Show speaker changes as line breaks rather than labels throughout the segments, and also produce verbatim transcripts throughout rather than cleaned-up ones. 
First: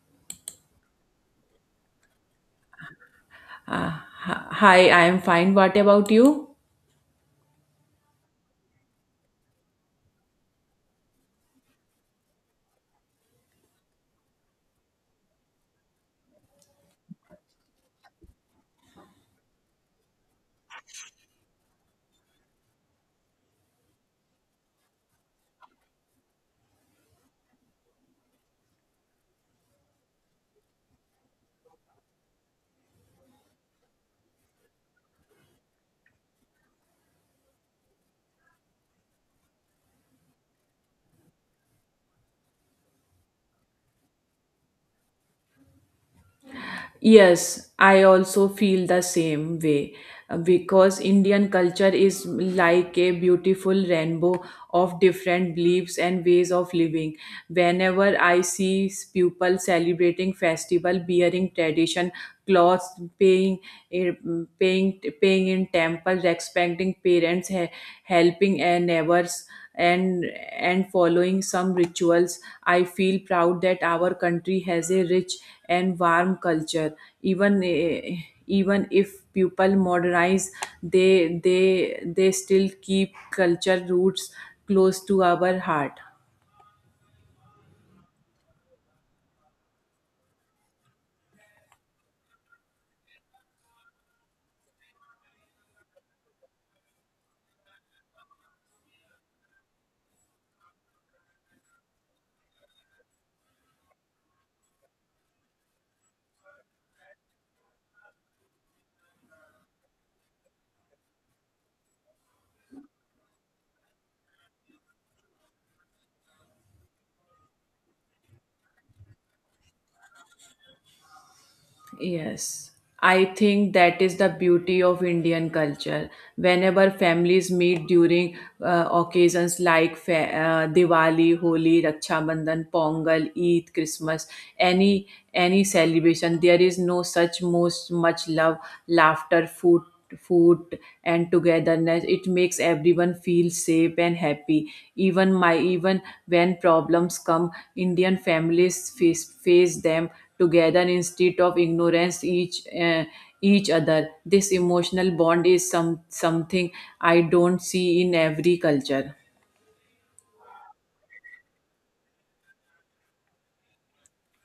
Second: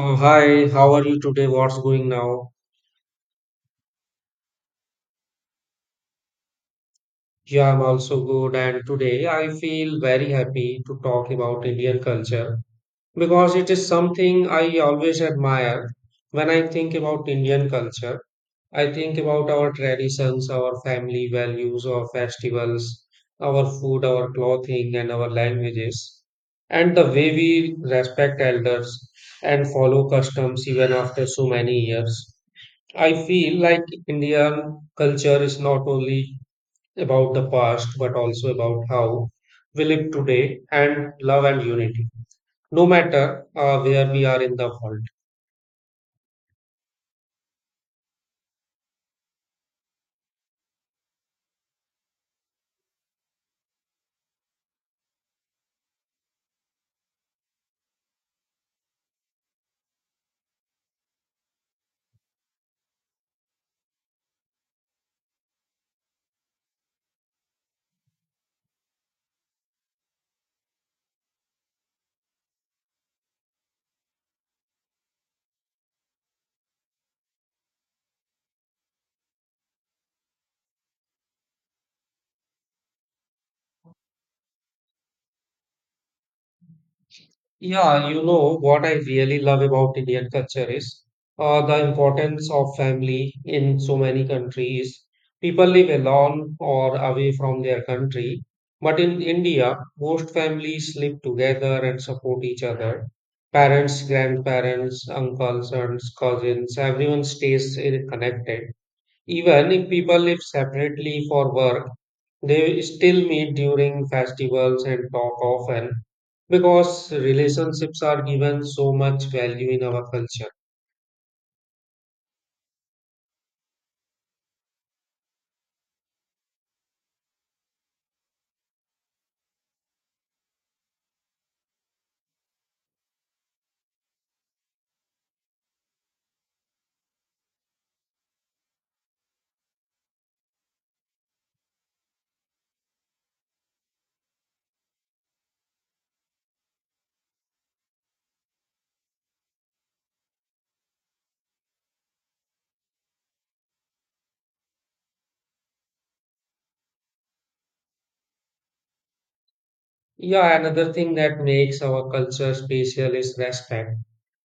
Uh, hi, how are you today? What's going now?
Hi, I am fine. What about you?
Yeah, I'm also good, and today I feel very happy to talk about Indian culture because it is something I always admire. When I think about Indian culture, I think about our traditions, our family values, our festivals, our food, our clothing, and our languages, and the way we respect elders and follow customs even after so many years. I feel like Indian culture is not only about the past, but also about how we live today and love and unity, no matter uh, where we are in the world.
Yes, I also feel the same way uh, because Indian culture is like a beautiful rainbow of different beliefs and ways of living. Whenever I see s- people celebrating festival, bearing tradition clothes, paying eh, mm, paying paying in temple, respecting parents, he- helping eh, neighbors, and and following some rituals, I feel proud that our country has a rich and warm culture even eh, even if people modernize, they they they still keep culture roots close to our heart.
Yeah, you know what I really love about Indian culture is uh, the importance of family in so many countries. People live alone or away from their country, but in India, most families live together and support each other. Parents, grandparents, uncles, aunts, cousins, everyone stays eh, connected. Even if people live separately for work, they still meet during festivals and talk often because relationships are given so much value in our culture.
Yes, I think that is the beauty of Indian culture. Whenever families meet during uh, occasions like fa- uh, Diwali, Holi, Raksha Bandhan, Pongal, Eid, Christmas, any any celebration, there is no such most much love, laughter, food, food, and togetherness. It makes everyone feel safe and happy. Even my even when problems come, Indian families face face them together instead of ignorance each uh, each other. This emotional bond is some something I don't see in every culture.
Yeah, another thing that makes our culture special is respect.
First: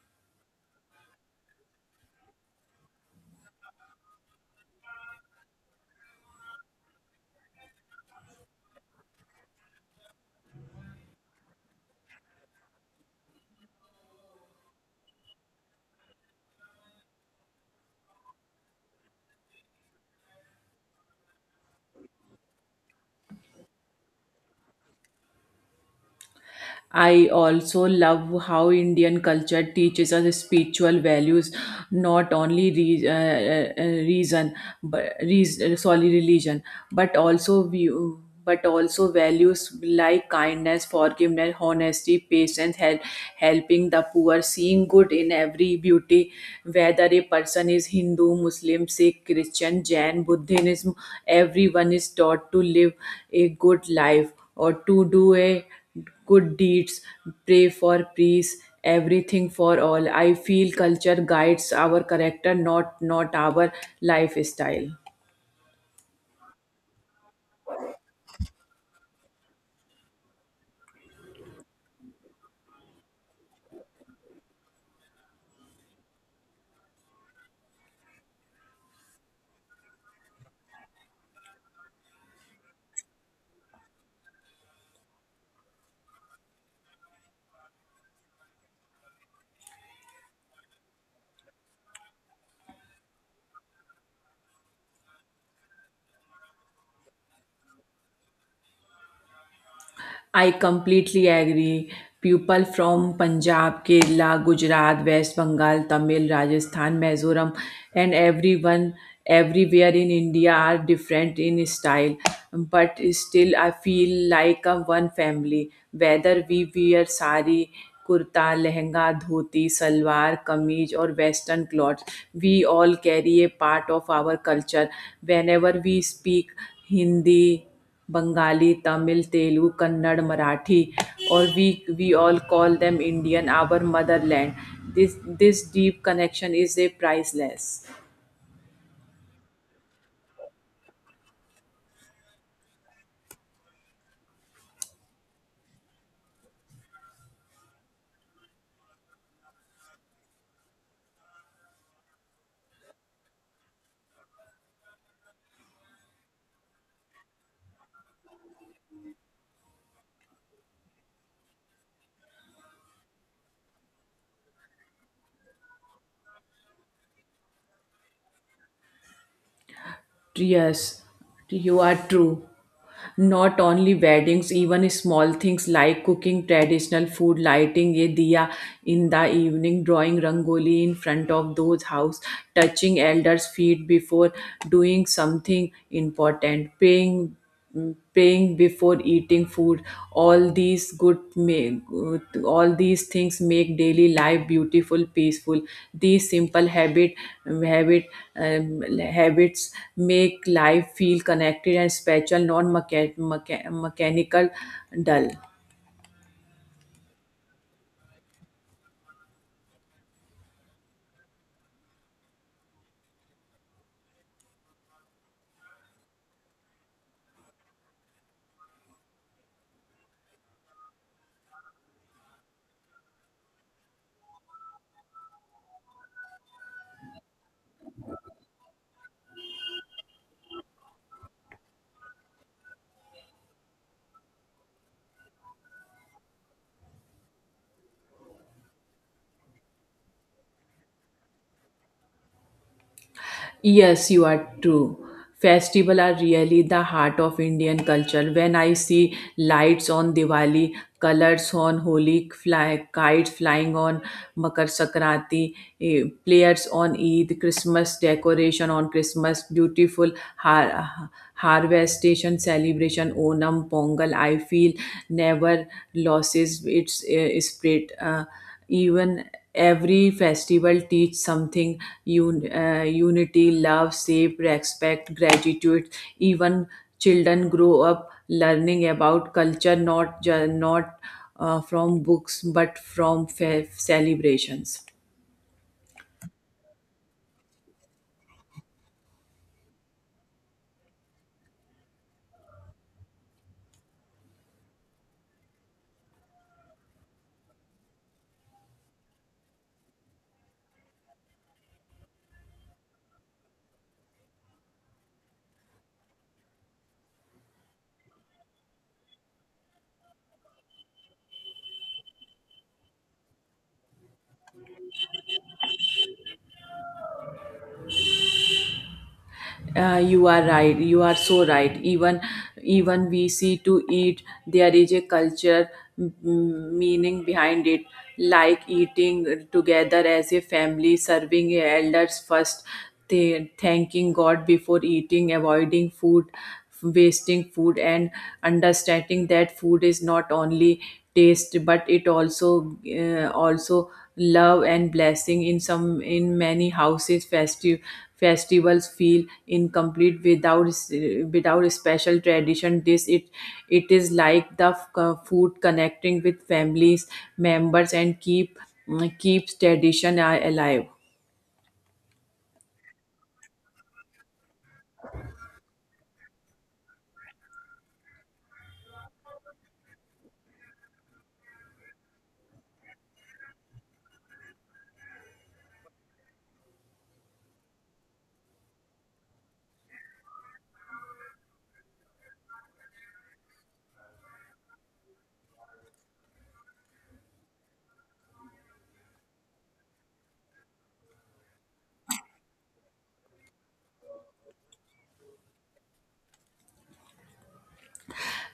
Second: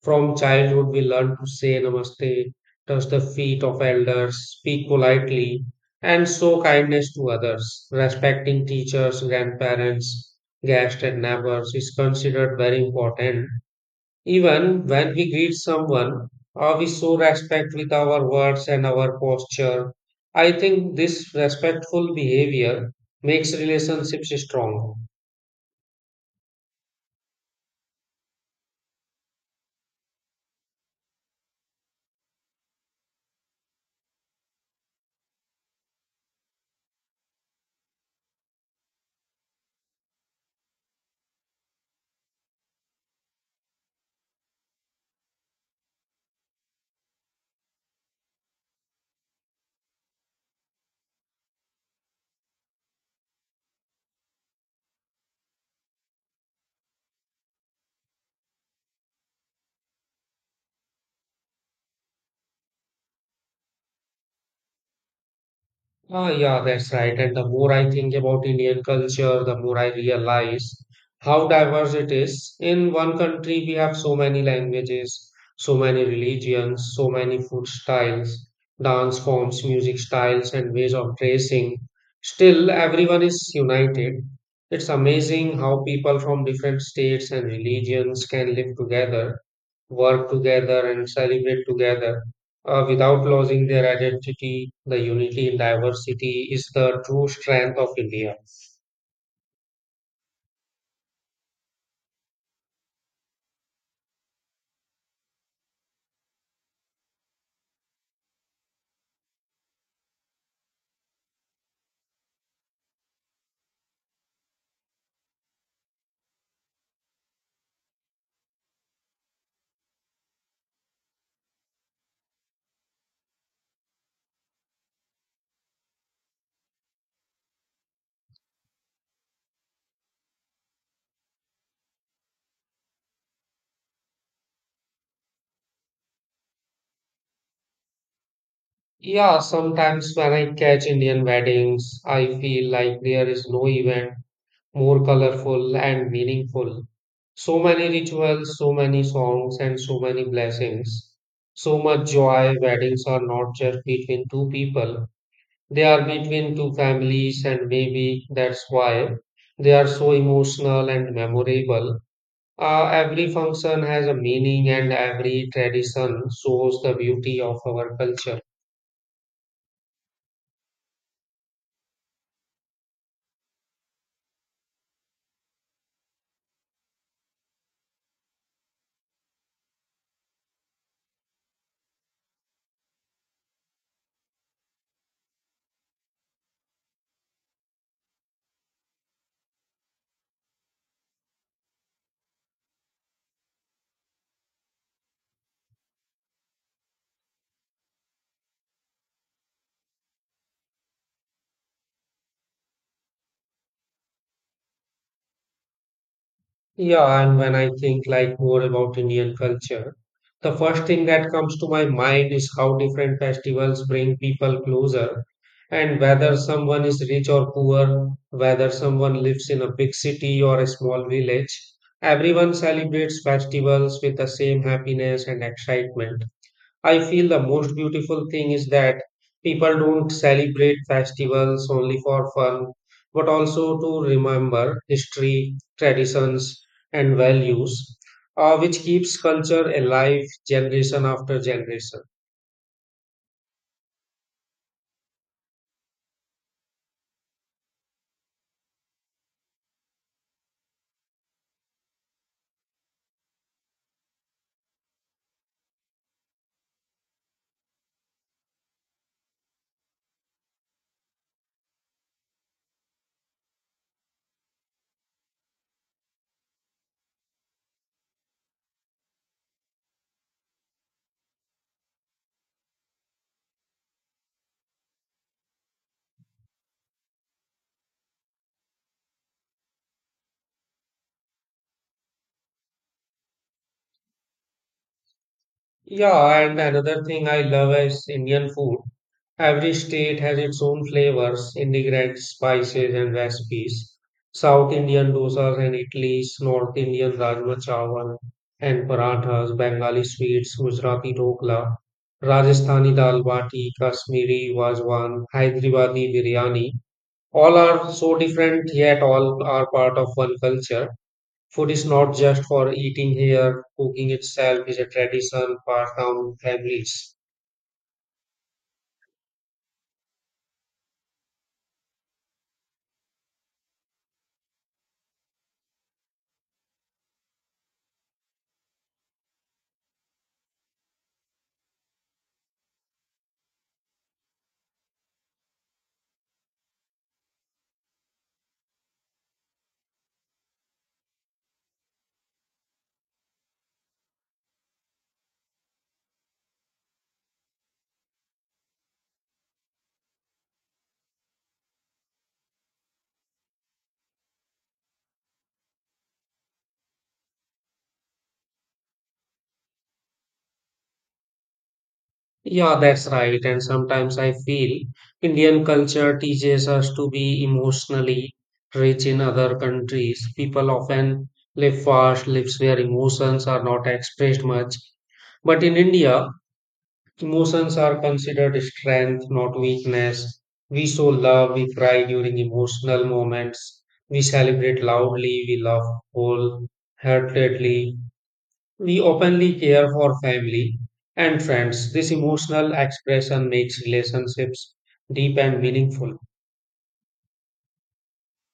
From childhood, we learn to say namaste, touch the feet of elders, speak politely, and show kindness to others. Respecting teachers, grandparents, guests, and neighbors is considered very important. Even when we greet someone, uh, we show respect with our words and our posture. I think this respectful behavior makes relationships strong.
I also love how Indian culture teaches us spiritual values, not only re- uh, uh, uh, reason, but reason, sorry, religion, but also view. But also values like kindness, forgiveness, honesty, patience, help, helping the poor, seeing good in every beauty, whether a person is Hindu, Muslim, Sikh, Christian, Jain, Buddhism, everyone is taught to live a good life or to do a good deeds, pray for peace, everything for all. I feel culture guides our character, not not our lifestyle.
Ah, yeah, that's right. And the more I think about Indian culture, the more I realize how diverse it is. In one country, we have so many languages, so many religions, so many food styles, dance forms, music styles, and ways of dressing. Still, everyone is united. It's amazing how people from different states and religions can live together, work together, and celebrate together uh, without losing their identity. The unity in diversity is the true strength of India.
I completely agree. People from Punjab, Kerala, Gujarat, West Bengal, Tamil, Rajasthan, Mizoram, and everyone everywhere in India are different in style, but still I feel like a one family. Whether we wear sari, kurta, lehenga, dhoti, salwar, kameez, or western clothes, we all carry a part of our culture. Whenever we speak Hindi, Bengali, Tamil, Telugu, Kannada, Marathi, or we we all call them Indian, our motherland. This this deep connection is a priceless.
Yeah, sometimes when I catch Indian weddings, I feel like there is no event more colorful and meaningful. So many rituals, so many songs, and so many blessings. So much joy. Weddings are not just between two people, they are between two families, and maybe that's why they are so emotional and memorable. Uh, every function has a meaning, and every tradition shows the beauty of our culture.
Yes, you are true. Not only weddings, even small things like cooking traditional food, lighting a diya in the evening, drawing rangoli in front of those house, touching elders' feet before doing something important, praying mm, praying before eating food, all these good make all these things make daily life beautiful peaceful. These simple habit habit um, habits make life feel connected and special, non mecha- mecha- mechanical, dull.
Yeah, and when I think like more about Indian culture, the first thing that comes to my mind is how different festivals bring people closer, and whether someone is rich or poor, whether someone lives in a big city or a small village, everyone celebrates festivals with the same happiness and excitement. I feel the most beautiful thing is that people don't celebrate festivals only for fun, but also to remember history, traditions, and values, uh, which keeps culture alive generation after generation.
Yes, you are true. Festival are really the heart of Indian culture. When I see lights on Diwali, colors on Holi, fly, kites flying on Makar Sankranti, eh, players on Eid, Christmas decoration on Christmas, beautiful har- harvestation celebration, Onam, Pongal, I feel never loses its eh, spirit. Uh, even every festival teach something, un- uh, unity, love, shape, respect, gratitude. Even children grow up learning about culture, not ju- not uh, from books but from fe- celebrations.
Yeah, and another thing I love is Indian food. Every state has its own flavors, ingredients, spices, and recipes. South Indian dosas and idlis, North Indian rajma chawal and parathas, Bengali sweets, Gujarati dokla, Rajasthani dal bati, Kashmiri wazwan, Hyderabadi biryani. All are so different, yet all are part of one culture. Food is not just for eating here, cooking itself is a tradition passed down in families.
Uh, you are right. You are so right. Even even we see to eat, there is a culture mm, meaning behind it, like eating together as a family, serving elders first, th- thanking God before eating, avoiding food, wasting food, and understanding that food is not only taste but it also uh, also love and blessing. In some in many houses festive festivals feel incomplete without without special tradition. This it It is like the f- uh, food connecting with families members and keep mm, keeps tradition uh, alive.
Yeah, that's right. And sometimes I feel Indian culture teaches us to be emotionally rich in other countries. People often live fast lives where emotions are not expressed much. But in India, emotions are considered strength, not weakness. We show love, we cry during emotional moments, we celebrate loudly, we love wholeheartedly, we openly care for family and friends. This emotional expression makes relationships deep and meaningful.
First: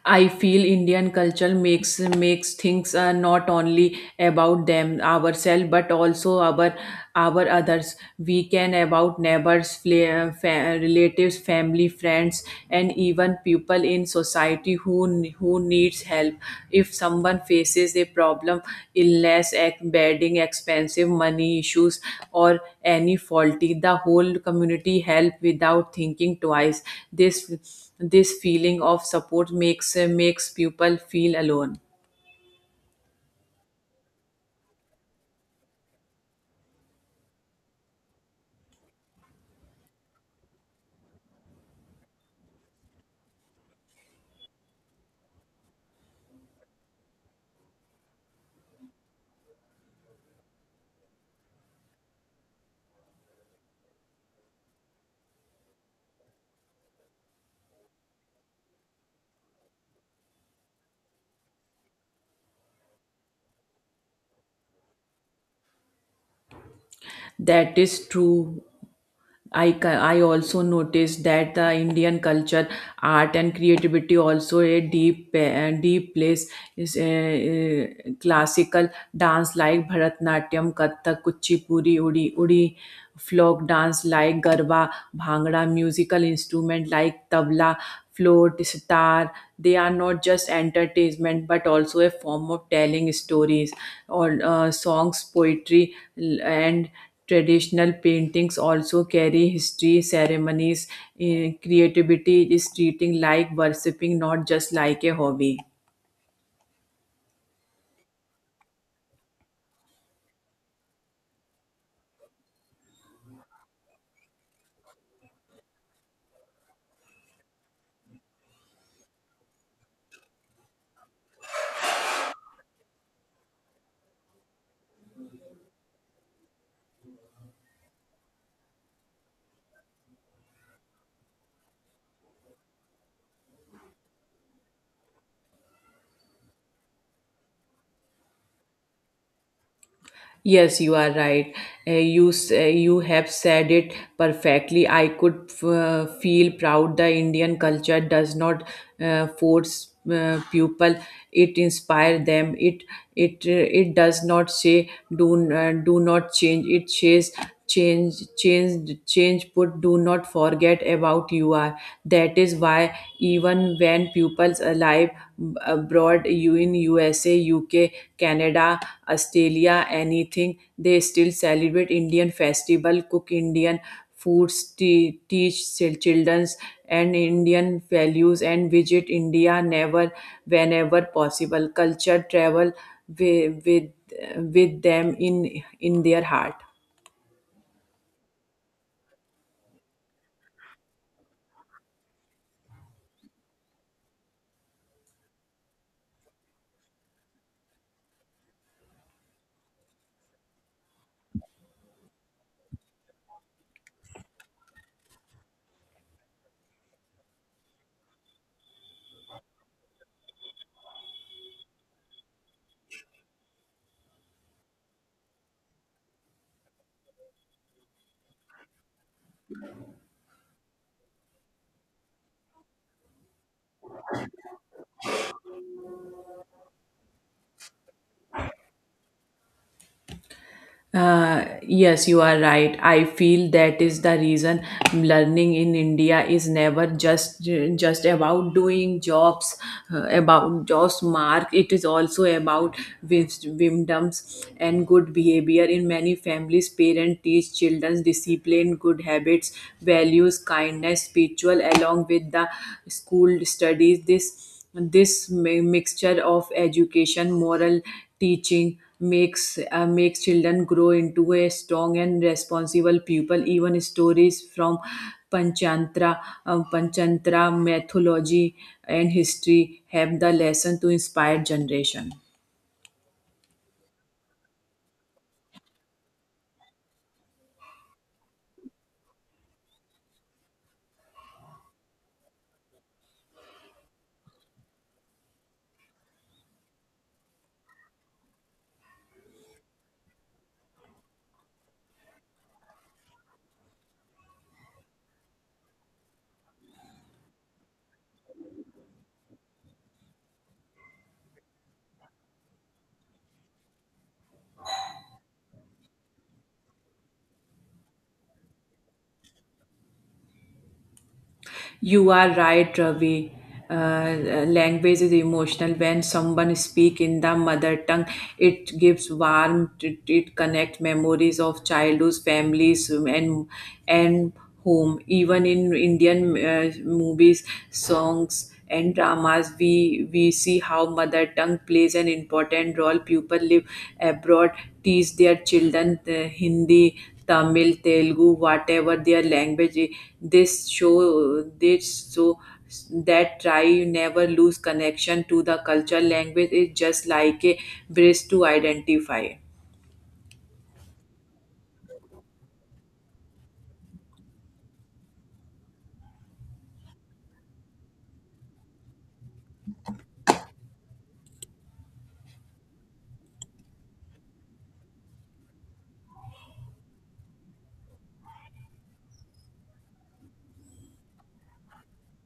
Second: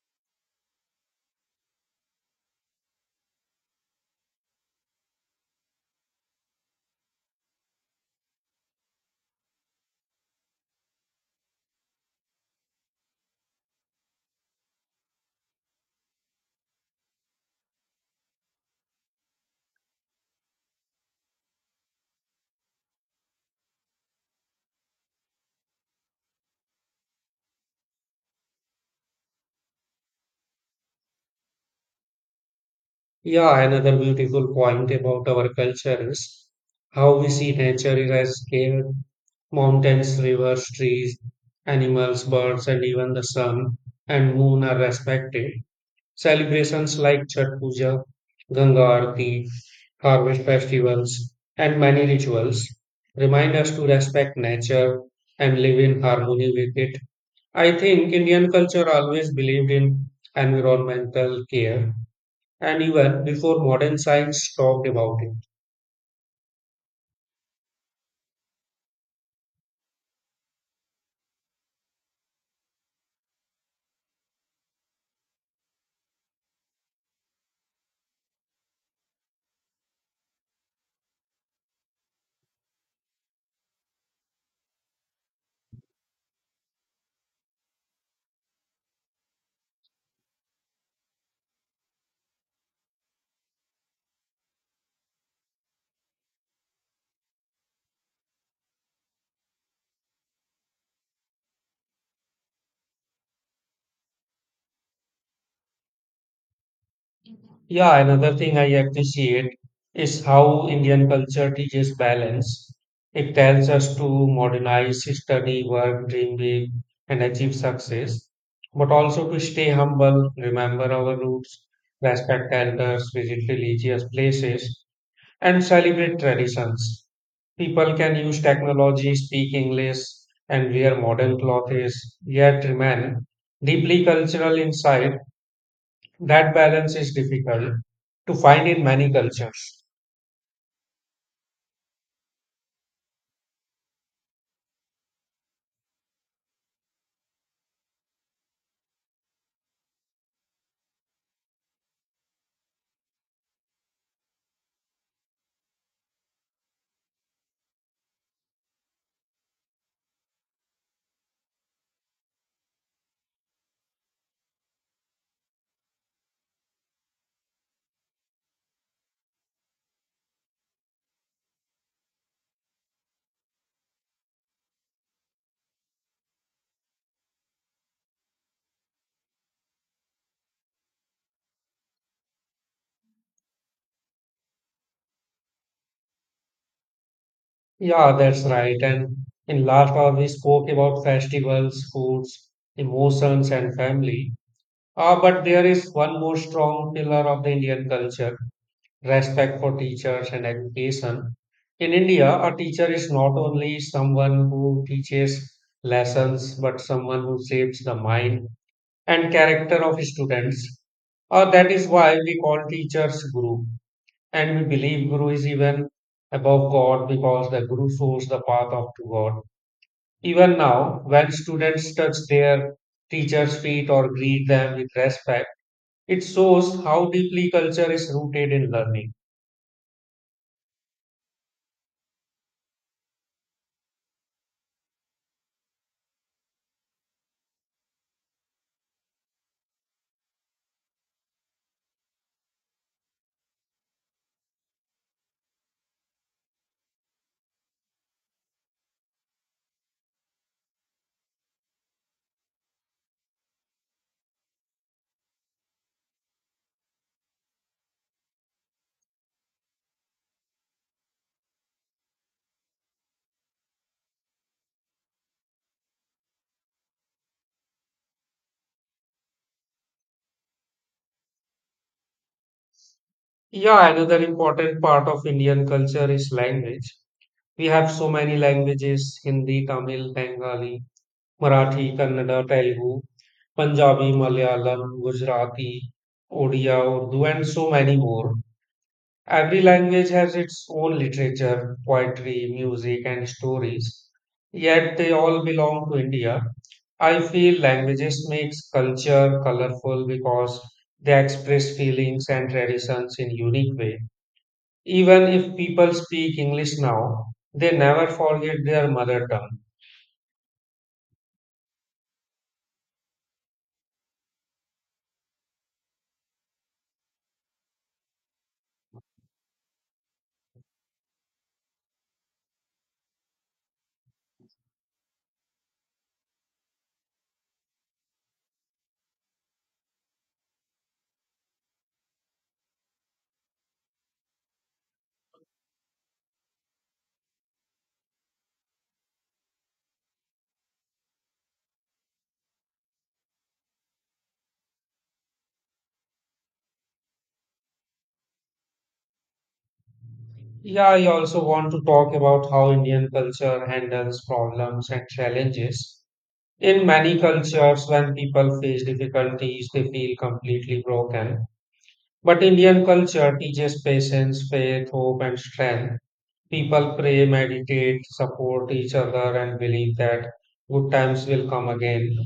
I feel Indian culture makes makes things uh, not only about them ourselves but also our our others. We can about neighbors, fla- fa- relatives, family, friends, and even people in society who who needs help. If someone faces a problem, illness, ec- bedding, expensive money issues, or any faulty, the whole community help without thinking twice. This this feeling of support makes makes people feel alone.
Yeah, another beautiful point about our culture is how we see nature is as scale, mountains, rivers, trees, animals, birds, and even the sun and moon are respected. Celebrations like Chhat Puja, Ganga Aarti, harvest festivals, and many rituals remind us to respect nature and live in harmony with it. I think Indian culture always believed in environmental care and even before modern science talked about it.
That is true. I, ca- I also noticed that the Indian culture, art, and creativity also a deep uh, deep place is uh, uh, classical dance like Bharatnatyam, Kathak, Kuchipuri, Udi, Udi, folk dance like Garba, Bhangra, musical instrument like tabla, flute, sitar. They are not just entertainment but also a form of telling stories or uh, songs, poetry, l- and traditional paintings also carry history, ceremonies, eh, creativity is treating like worshipping, not just like a hobby.
Yeah, another thing I appreciate is how Indian culture teaches balance. It tells us to modernize, study, work, dream big, and achieve success, but also to stay humble, remember our roots, respect elders, visit religious places, and celebrate traditions. People can use technology, speak English, and wear modern clothes, yet remain deeply cultural inside. That balance is difficult to find in many cultures.
Yes, you are right. Uh, you s- uh, you have said it perfectly. I could f- uh, feel proud. The Indian culture does not uh, force uh, people. It inspire them. It it uh, it does not say do n- uh, do not change. It says change change change. Put do not forget about you are. That is why even when pupils alive uh, abroad, you in USA, UK, Canada, Australia, anything, they still celebrate Indian festival, cook Indian foods, te- teach children's and Indian values, and visit India never whenever possible. Culture travel with with, with them in in their heart.
Yeah, that's right. And in last hour, we spoke about festivals, foods, emotions, and family. Ah, but there is one more strong pillar of the Indian culture: respect for teachers and education. In India, a teacher is not only someone who teaches lessons, but someone who shapes the mind and character of students. Uh, that is why we call teachers guru. And we believe guru is even above God because the guru shows the path of to God. Even now, when students touch their teacher's feet or greet them with respect, it shows how deeply culture is rooted in learning.
Uh, yes, you are right. I feel that is the reason learning in India is never just just about doing jobs, uh, about jobs mark. It is also about wis- wisdoms and good behavior. In many families, parents teach children discipline, good habits, values, kindness, spiritual, along with the school studies. This this mi- mixture of education, moral teaching makes uh, makes children grow into a strong and responsible people. Even stories from Panchantra, um, Panchtantra mythology and history have the lesson to inspire generation.
Yeah, another important part of Indian culture is language. We have so many languages: Hindi, Tamil, Bengali, Marathi, Kannada, Telugu, Punjabi, Malayalam, Gujarati, Odia, Urdu, and so many more. Every language has its own literature, poetry, music, and stories, yet they all belong to India. I feel languages makes culture colorful because they express feelings and traditions in unique way. Even if people speak English now, they never forget their mother tongue.
You are right, Ravi. Uh, uh, language is emotional. When someone speak in the mother tongue, it gives warmth. It, it connect memories of childhood, families, and and home. Even in Indian uh, movies, songs and dramas, we we see how mother tongue plays an important role. People live abroad, teach their children uh, Hindi, Tamil, Telugu, whatever their language is. This show this so That try you never lose connection to the culture. Language is just like a bridge to identify.
Yeah, I also want to talk about how Indian culture handles problems and challenges. In many cultures, when people face difficulties, they feel completely broken. But Indian culture teaches patience, faith, hope, and strength. People pray, meditate, support each other, and believe that good times will come again.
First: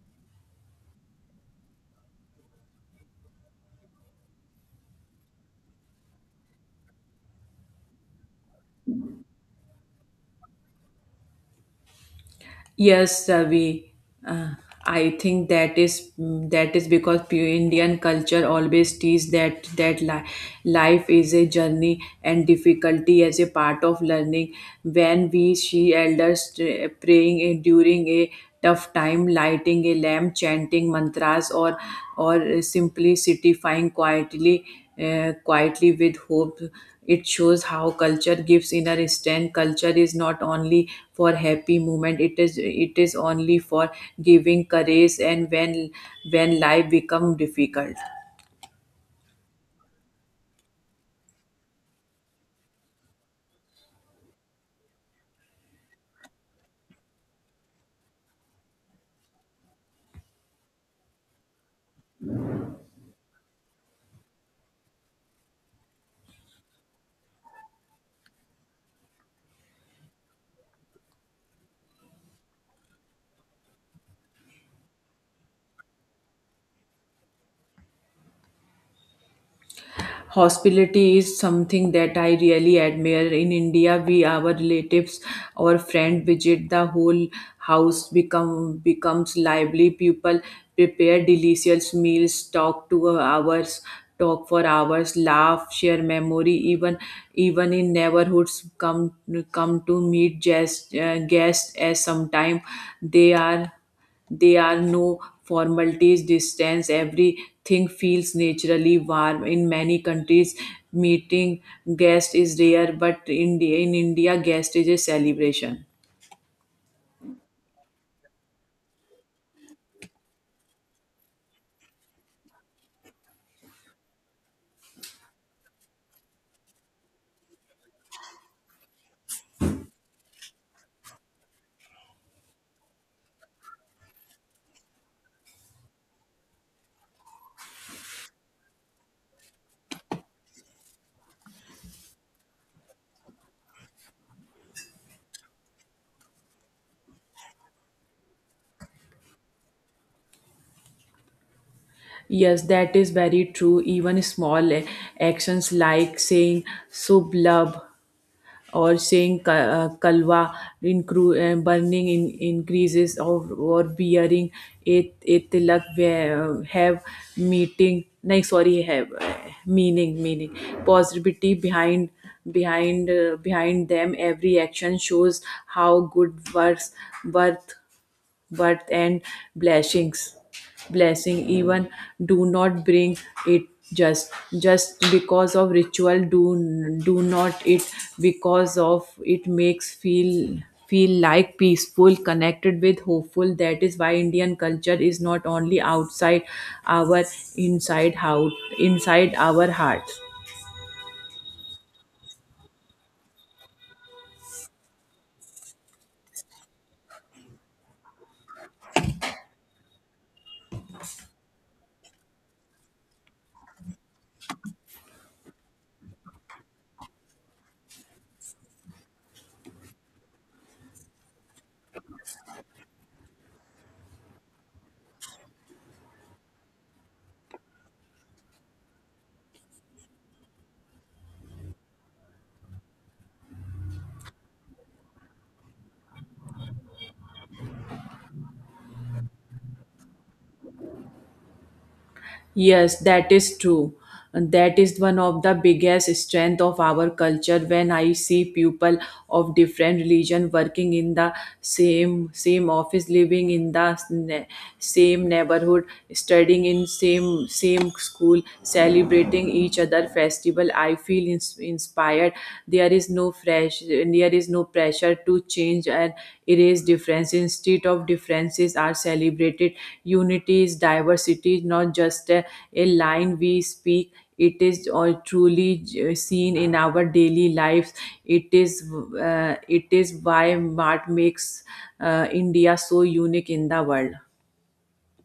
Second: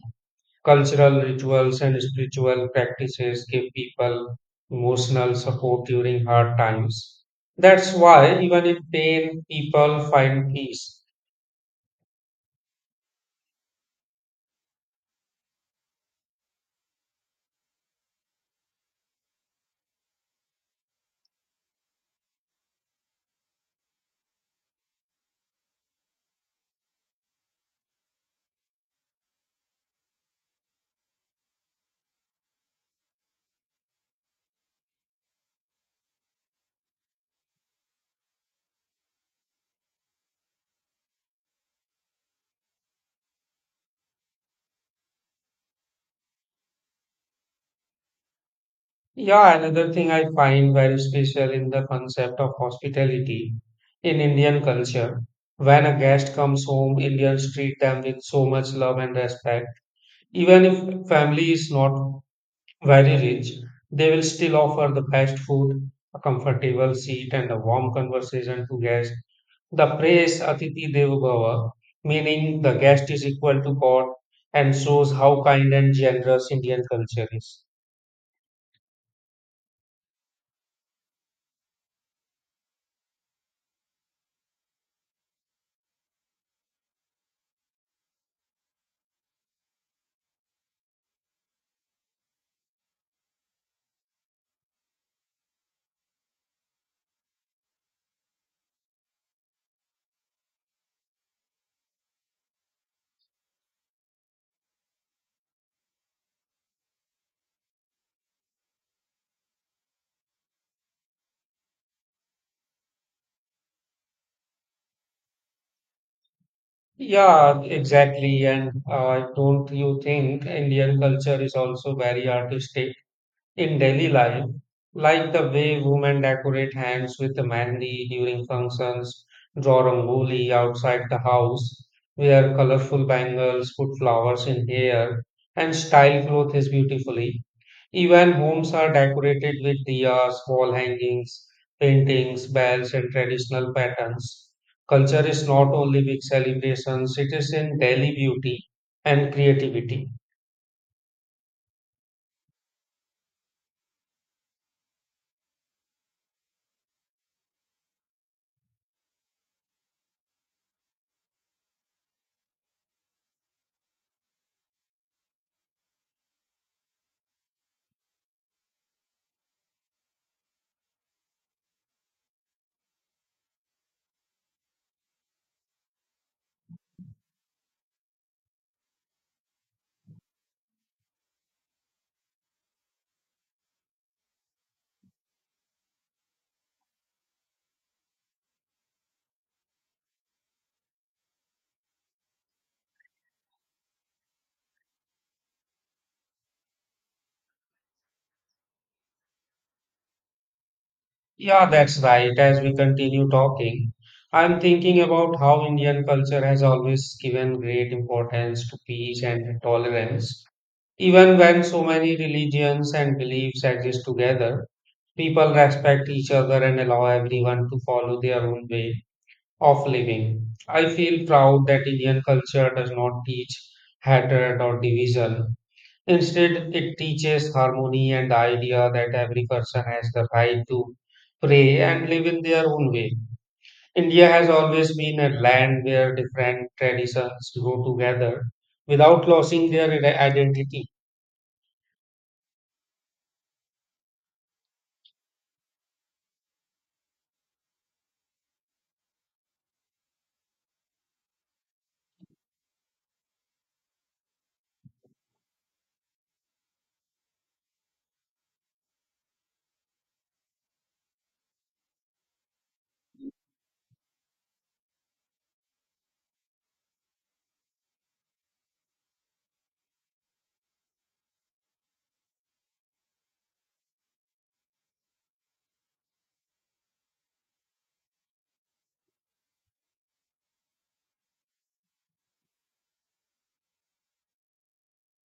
Cultural rituals and spiritual practices give people emotional support during hard times. That's why, even in pain, people find peace.
Yes, Ravi. Uh, I think that is mm, that is because pure Indian culture always teaches that that li- life is a journey and difficulty as a part of learning. When we see elders uh, praying uh, during a tough time, lighting a lamp, chanting mantras, or or simply sitting quietly, uh, quietly with hope. It shows how culture gives inner strength. Culture is not only for happy moment; it is it is only for giving courage and when when life become difficult.
Yeah, another thing I find very special in the concept of hospitality in Indian culture. When a guest comes home, Indians treat them with so much love and respect, even if family is not very rich, they will still offer the best food, a comfortable seat, and a warm conversation to guests. The phrase Atiti Devo Bhava, meaning the guest is equal to God, and shows how kind and generous Indian culture is.
Hospitality is something that I really admire. In India, we our relatives or friend visit the whole house become becomes lively. People prepare delicious meals, talk to hours, talk for hours, laugh, share memory. Even even in neighborhoods, come come to meet guests, uh, guests as sometime they are. There are no formalities, distance, everything feels naturally warm. In many countries, meeting guest is rare, but in, in India, guest is a celebration.
Yeah, exactly. And uh, don't you think Indian culture is also very artistic in daily life, like the way women decorate hands with mehndi during functions, draw rangoli outside the house, wear colorful bangles, put flowers in hair, and style clothes beautifully? Even homes are decorated with diyas, wall hangings, paintings, bells, and traditional patterns. Culture is not only big celebrations, it is in daily beauty and creativity.
Yes, that is very true. Even small eh, actions like saying "Subh love" or saying ka- uh, kalwa, incru- uh, burning in increases of or bearing it, it tilak where, uh, have meeting no sorry have uh, meaning meaning positivity behind behind uh, behind them. Every action shows how good works worth birth and blessings blessing. Even do not bring it, just just because of ritual, do do not it because of it makes feel feel like peaceful, connected, with hopeful. That is why Indian culture is not only outside our inside, how inside our hearts.
Yeah, that's right. As we continue talking, I'm thinking about how Indian culture has always given great importance to peace and tolerance. Even when so many religions and beliefs exist together, people respect each other and allow everyone to follow their own way of living. I feel proud that Indian culture does not teach hatred or division. Instead, it teaches harmony and the idea that every person has the right to pray and live in their own way. India has always been a land where different traditions grow together without losing their ide- identity.
Yes, that is true. And that is one of the biggest strength of our culture. When I see people of different religion working in the same same office, living in the s- ne- same neighborhood, studying in same same school, celebrating each other festival, I feel ins- inspired. There is no fresh and there is no pressure to change and erase difference. Instead of differences are celebrated, unity is diversity, not just a, a line we speak. It is all truly j- seen in our daily lives. it is uh, it is why what makes uh, India so unique in the world.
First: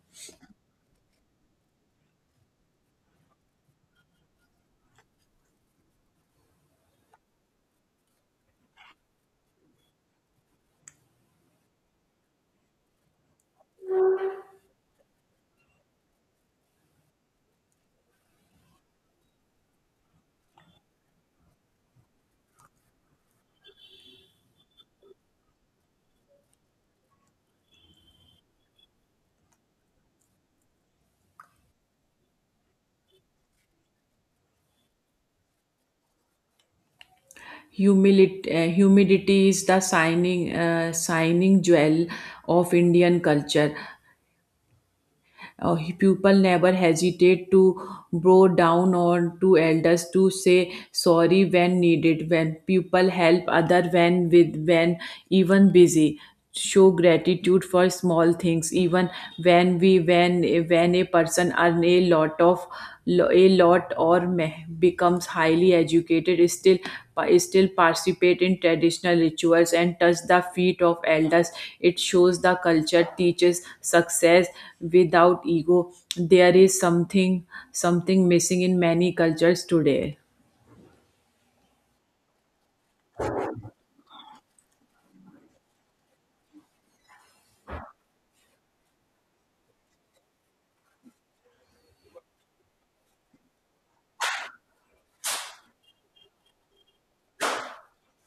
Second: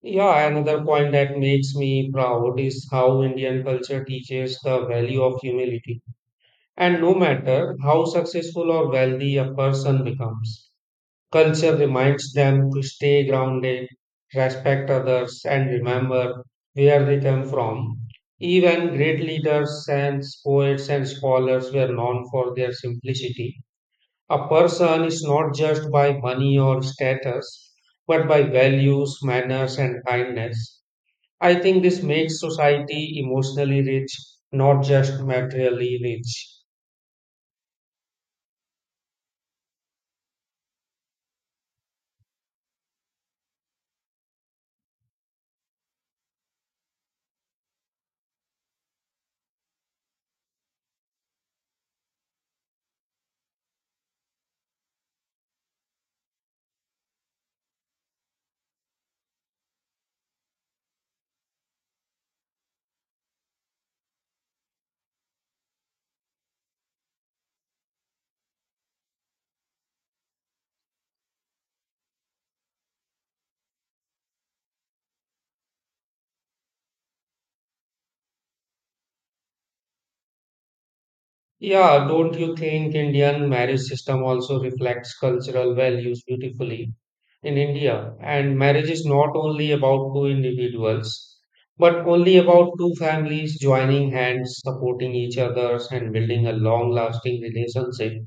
Yeah, another point that makes me proud is how Indian culture teaches the value of humility. And no matter how successful or wealthy a person becomes, culture reminds them to stay grounded, respect others, and remember where they come from. Even great leaders and poets and scholars were known for their simplicity. A person is not judged by money or status, but by values, manners, and kindness. I think this makes society emotionally rich, not just materially rich.
Humility, uh, humidity is the shining uh, shining jewel of Indian culture. Uh, people never hesitate to bow down or to elders, to say sorry when needed, when people help other when with when even busy, show gratitude for small things. Even when we when when a person earn a lot of lo- a lot or meh becomes highly educated, is still is still participate in traditional rituals and touch the feet of elders. It shows the culture teaches success without ego. There is something something missing in many cultures today.
Yeah, don't you think Indian marriage system also reflects cultural values beautifully in India? And marriage is not only about two individuals, but only about two families joining hands, supporting each other, and building a long-lasting relationship.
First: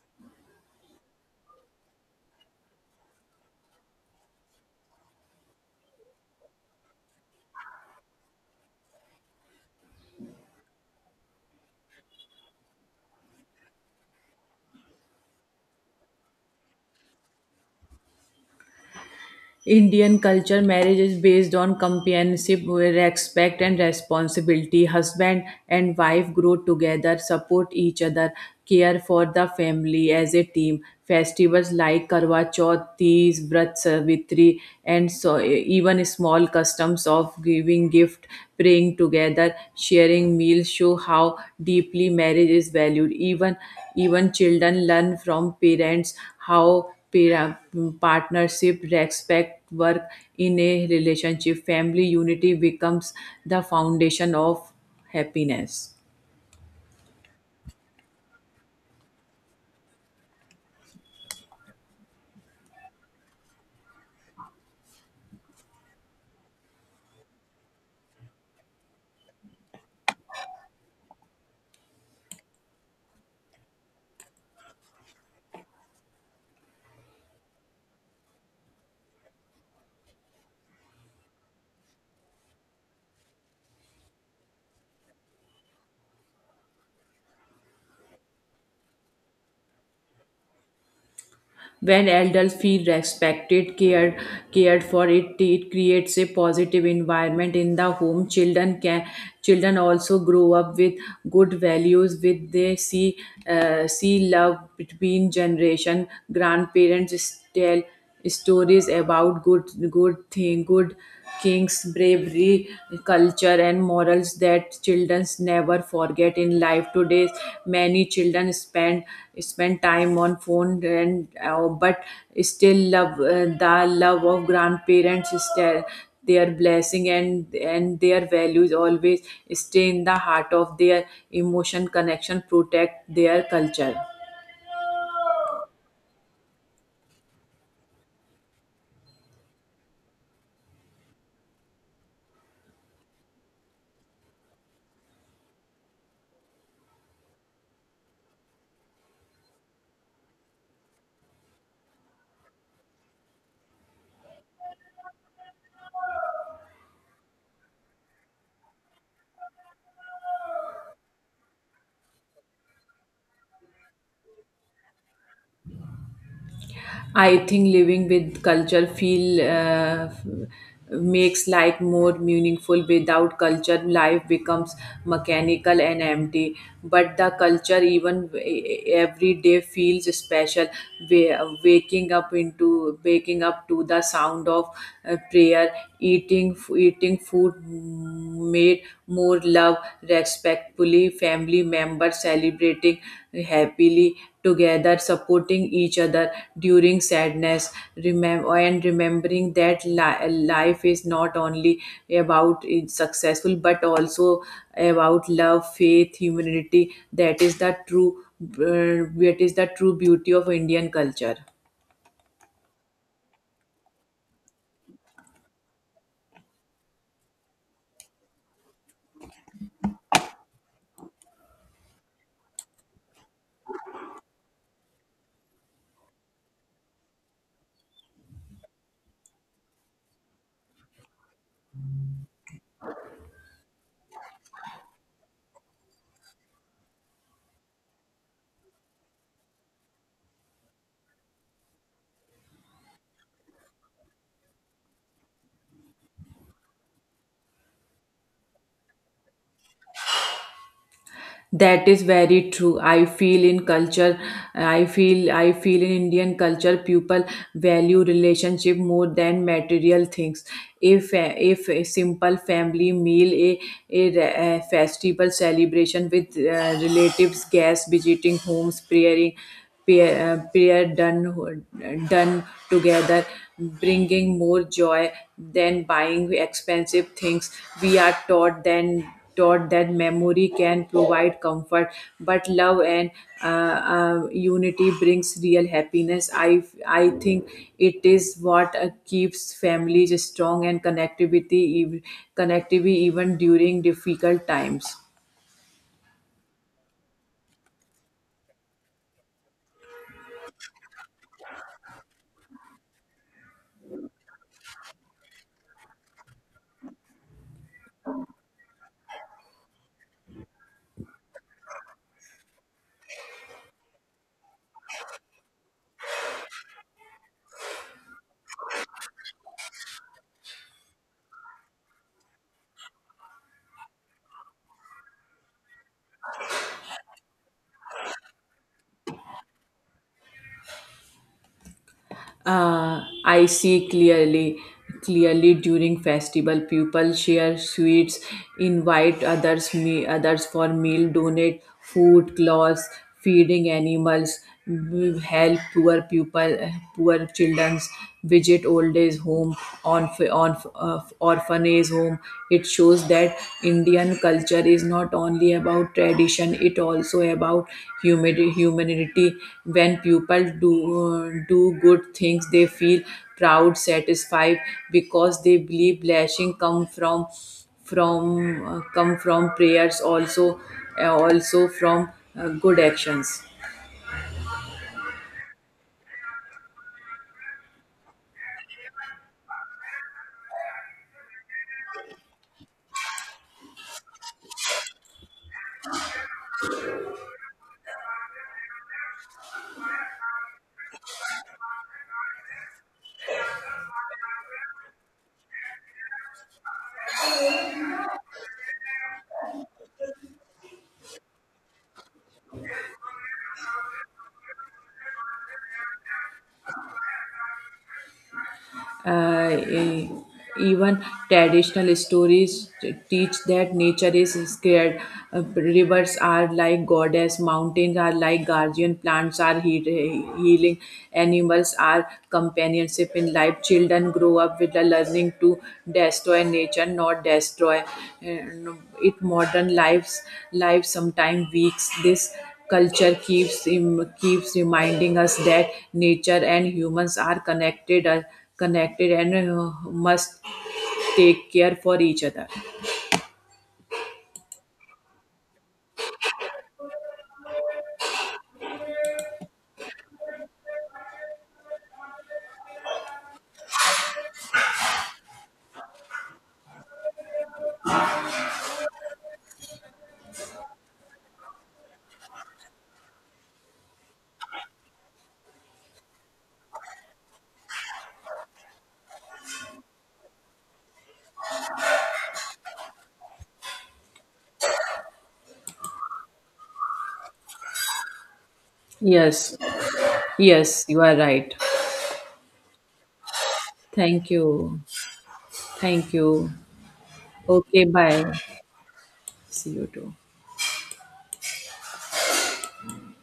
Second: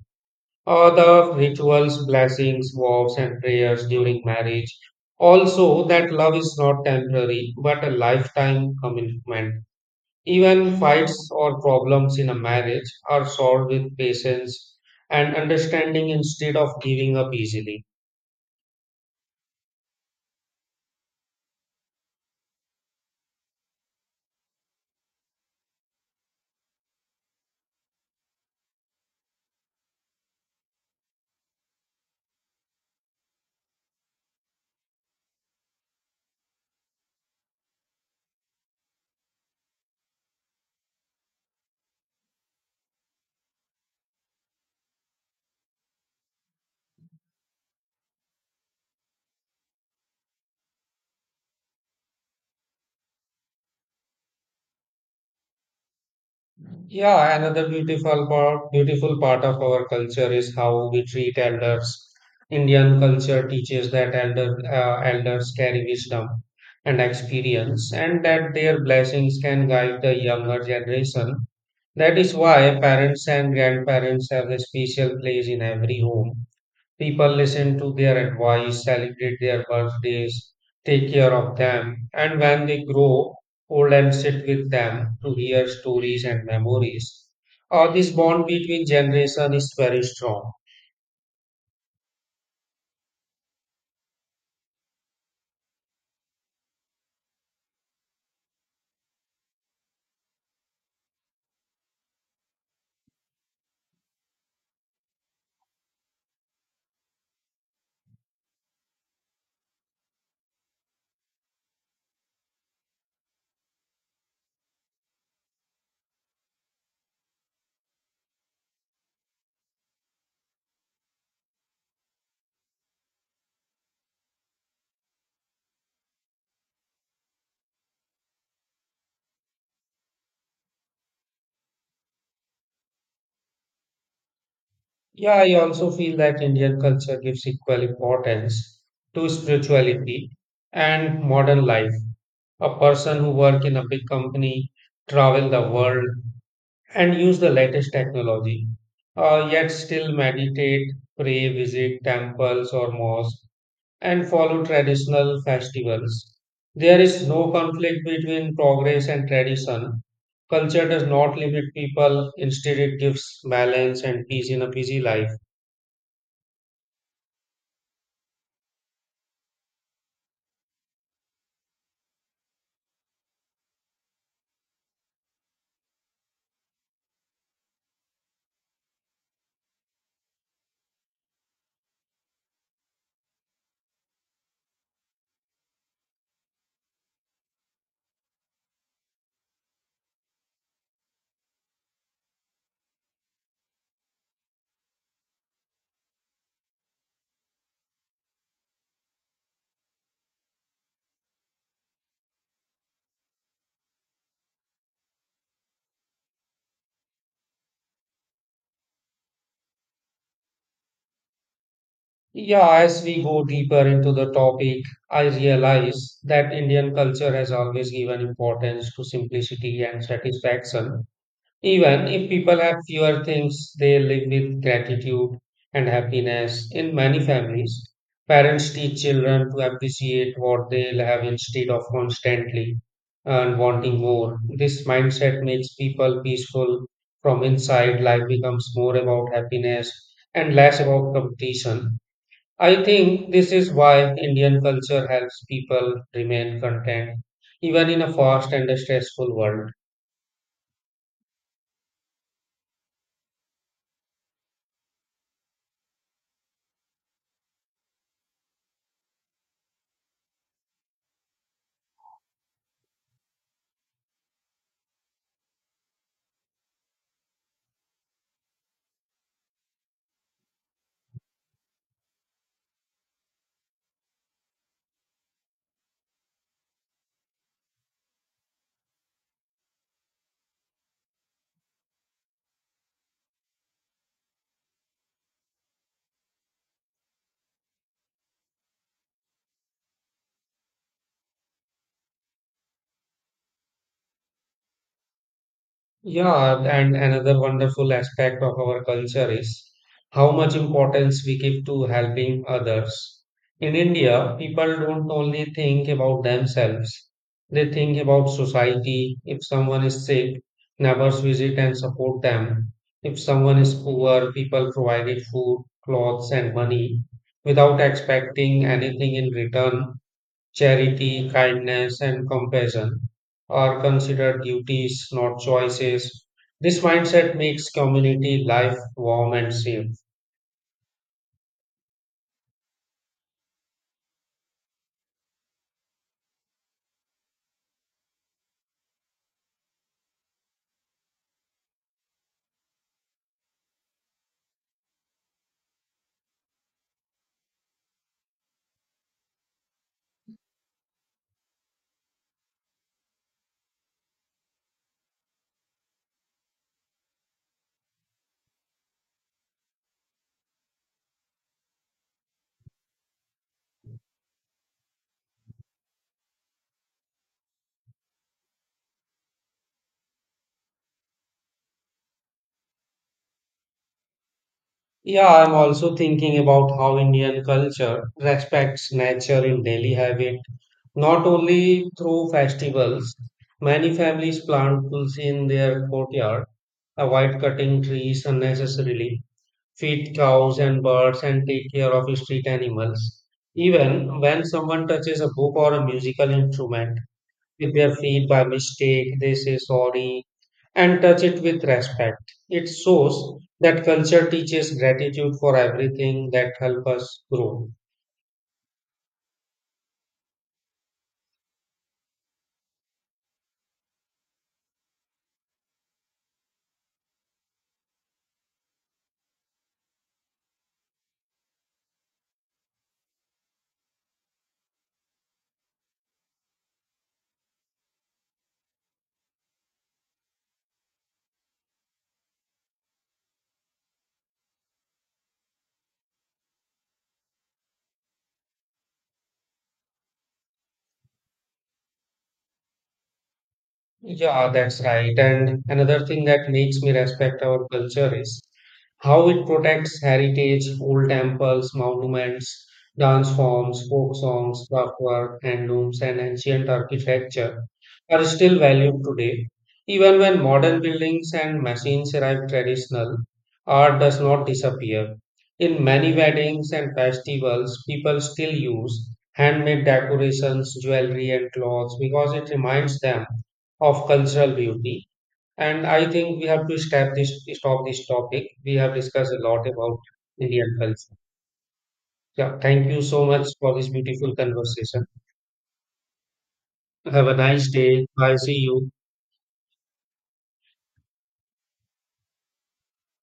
Uh, the rituals, blessings, vows, and prayers during marriage. Also, that love is not temporary, but a lifetime commitment. Even fights or problems in a marriage are solved with patience and understanding instead of giving up easily.
Indian culture, marriage is based on companionship, respect and responsibility. Husband and wife grow together, support each other, care for the family as a team. Festivals like Karwa Chauth, Tees, Vrat Savitri, and so even small customs of giving gift, praying together, sharing meals show how deeply marriage is valued. Even even children learn from parents how pair- partnership, respect, work in a relationship, family unity becomes the foundation of happiness.
Yeah, another beautiful part, beautiful part of our culture is how we treat elders. Indian culture teaches that elder, uh, elders carry wisdom and experience and that their blessings can guide the younger generation. That is why parents and grandparents have a special place in every home. People listen to their advice, celebrate their birthdays, take care of them, and when they grow old and sit with them to hear stories and memories. Uh, this bond between generation is very strong.
When elders feel respected, cared, cared for, it, it creates a positive environment in the home. Children can children also grow up with good values. With they see uh, see love between generation. Grandparents tell stories about good good thing good kings, bravery, culture, and morals that children never forget in life. Today, many children spend spend time on phone and uh, but still love uh, the love of grandparents. Still, their blessing and and their values always stay in the heart of their emotion connection protect their culture.
Yeah, I also feel that Indian culture gives equal importance to spirituality and modern life. A person who work in a big company, travel the world, and use the latest technology, uh, yet still meditate, pray, visit temples or mosques, and follow traditional festivals. There is no conflict between progress and tradition. Culture does not limit people, instead, it gives balance and peace in a busy life.
I think living with culture feel uh, makes life more meaningful. Without culture, life becomes mechanical and empty. But the culture, even e- every day, feels special. Wa- Waking up into waking up to the sound of uh, prayer, eating eating food made more love respectfully, family members celebrating happily together, supporting each other during sadness, remember and remembering that li- life is not only about it's successful but also about love, faith, humanity. That is the true uh, that is the true beauty of Indian culture.
Yeah, as we go deeper into the topic, I realize that Indian culture has always given importance to simplicity and satisfaction. Even if people have fewer things, they live with gratitude and happiness. In many families, parents teach children to appreciate what they'll have instead of constantly and wanting more. This mindset makes people peaceful from inside. Life becomes more about happiness and less about competition. I think this is why Indian culture helps people remain content even in a fast and a stressful world.
That is very true. i feel in culture i feel I feel in Indian culture people value relationship more than material things. If a, if a simple family meal, a, a, re- a festival celebration with uh, relatives, guests visiting homes, praying, pair, uh, prayer done done together, bringing more joy than buying expensive things. We are taught then taught that memory can provide comfort, but love and uh, uh, unity brings real happiness. I I think it is what uh, keeps families strong and connectivity ev- connectivity even during difficult times.
Yeah, and another wonderful aspect of our culture is how much importance we give to helping others. In India, people don't only think about themselves, they think about society. If someone is sick, neighbors visit and support them. If someone is poor, people provided food, clothes, and money without expecting anything in return. Charity, kindness, and compassion are considered duties, not choices. This mindset makes community life warm and safe.
Uh, I see clearly, clearly during festival, people share sweets, invite others, me, others for meal, donate food, clothes, feeding animals, w- help poor people, poor children, visit old age home, on, on uh, orphanage home. It shows shows that Indian culture is not only about tradition, it also about humid- humanity. When people do, uh, do good things, they feel proud, satisfied because they believe blessing come from from uh, come from prayers, also uh, also from uh, good actions.
Yeah, I'm also thinking about how Indian culture respects nature in daily habit, not only through festivals. Many families plant tulsi in their courtyard, avoid cutting trees unnecessarily, feed cows and birds and take care of street animals. Even when someone touches a book or a musical instrument with their feet by mistake, they say sorry and touch it with respect. It shows that culture teaches gratitude for everything that helps us grow.
Uh, e- Even traditional stories teach that nature is scared. Uh, rivers are like goddess, mountains are like guardian, plants are he- healing, animals are companionship in life. Children grow up with the learning to destroy nature, not destroy uh, it. Modern lives, life sometimes weaks this. Culture keeps im- keeps reminding us that nature and humans are connected, uh, connected, and uh, must take care for each other.
Yeah, that's right. And another thing that makes me respect our culture is how it protects heritage, old temples, monuments, dance forms, folk songs, craftwork, handlooms, and ancient architecture are still valued today. Even when modern buildings and machines arrive, traditional art does not disappear. In many weddings and festivals, people still use handmade decorations, jewelry, and clothes because it reminds them of cultural beauty. And I think we have to stop this. stop this topic. We have discussed a
Yes,
lot about Indian
yes, you
culture.
are right.
Yeah, thank you so much for this
Thank
beautiful
you,
conversation.
Thank you.
Have a nice
Okay,
day.
bye.
Bye. See you.
See you too.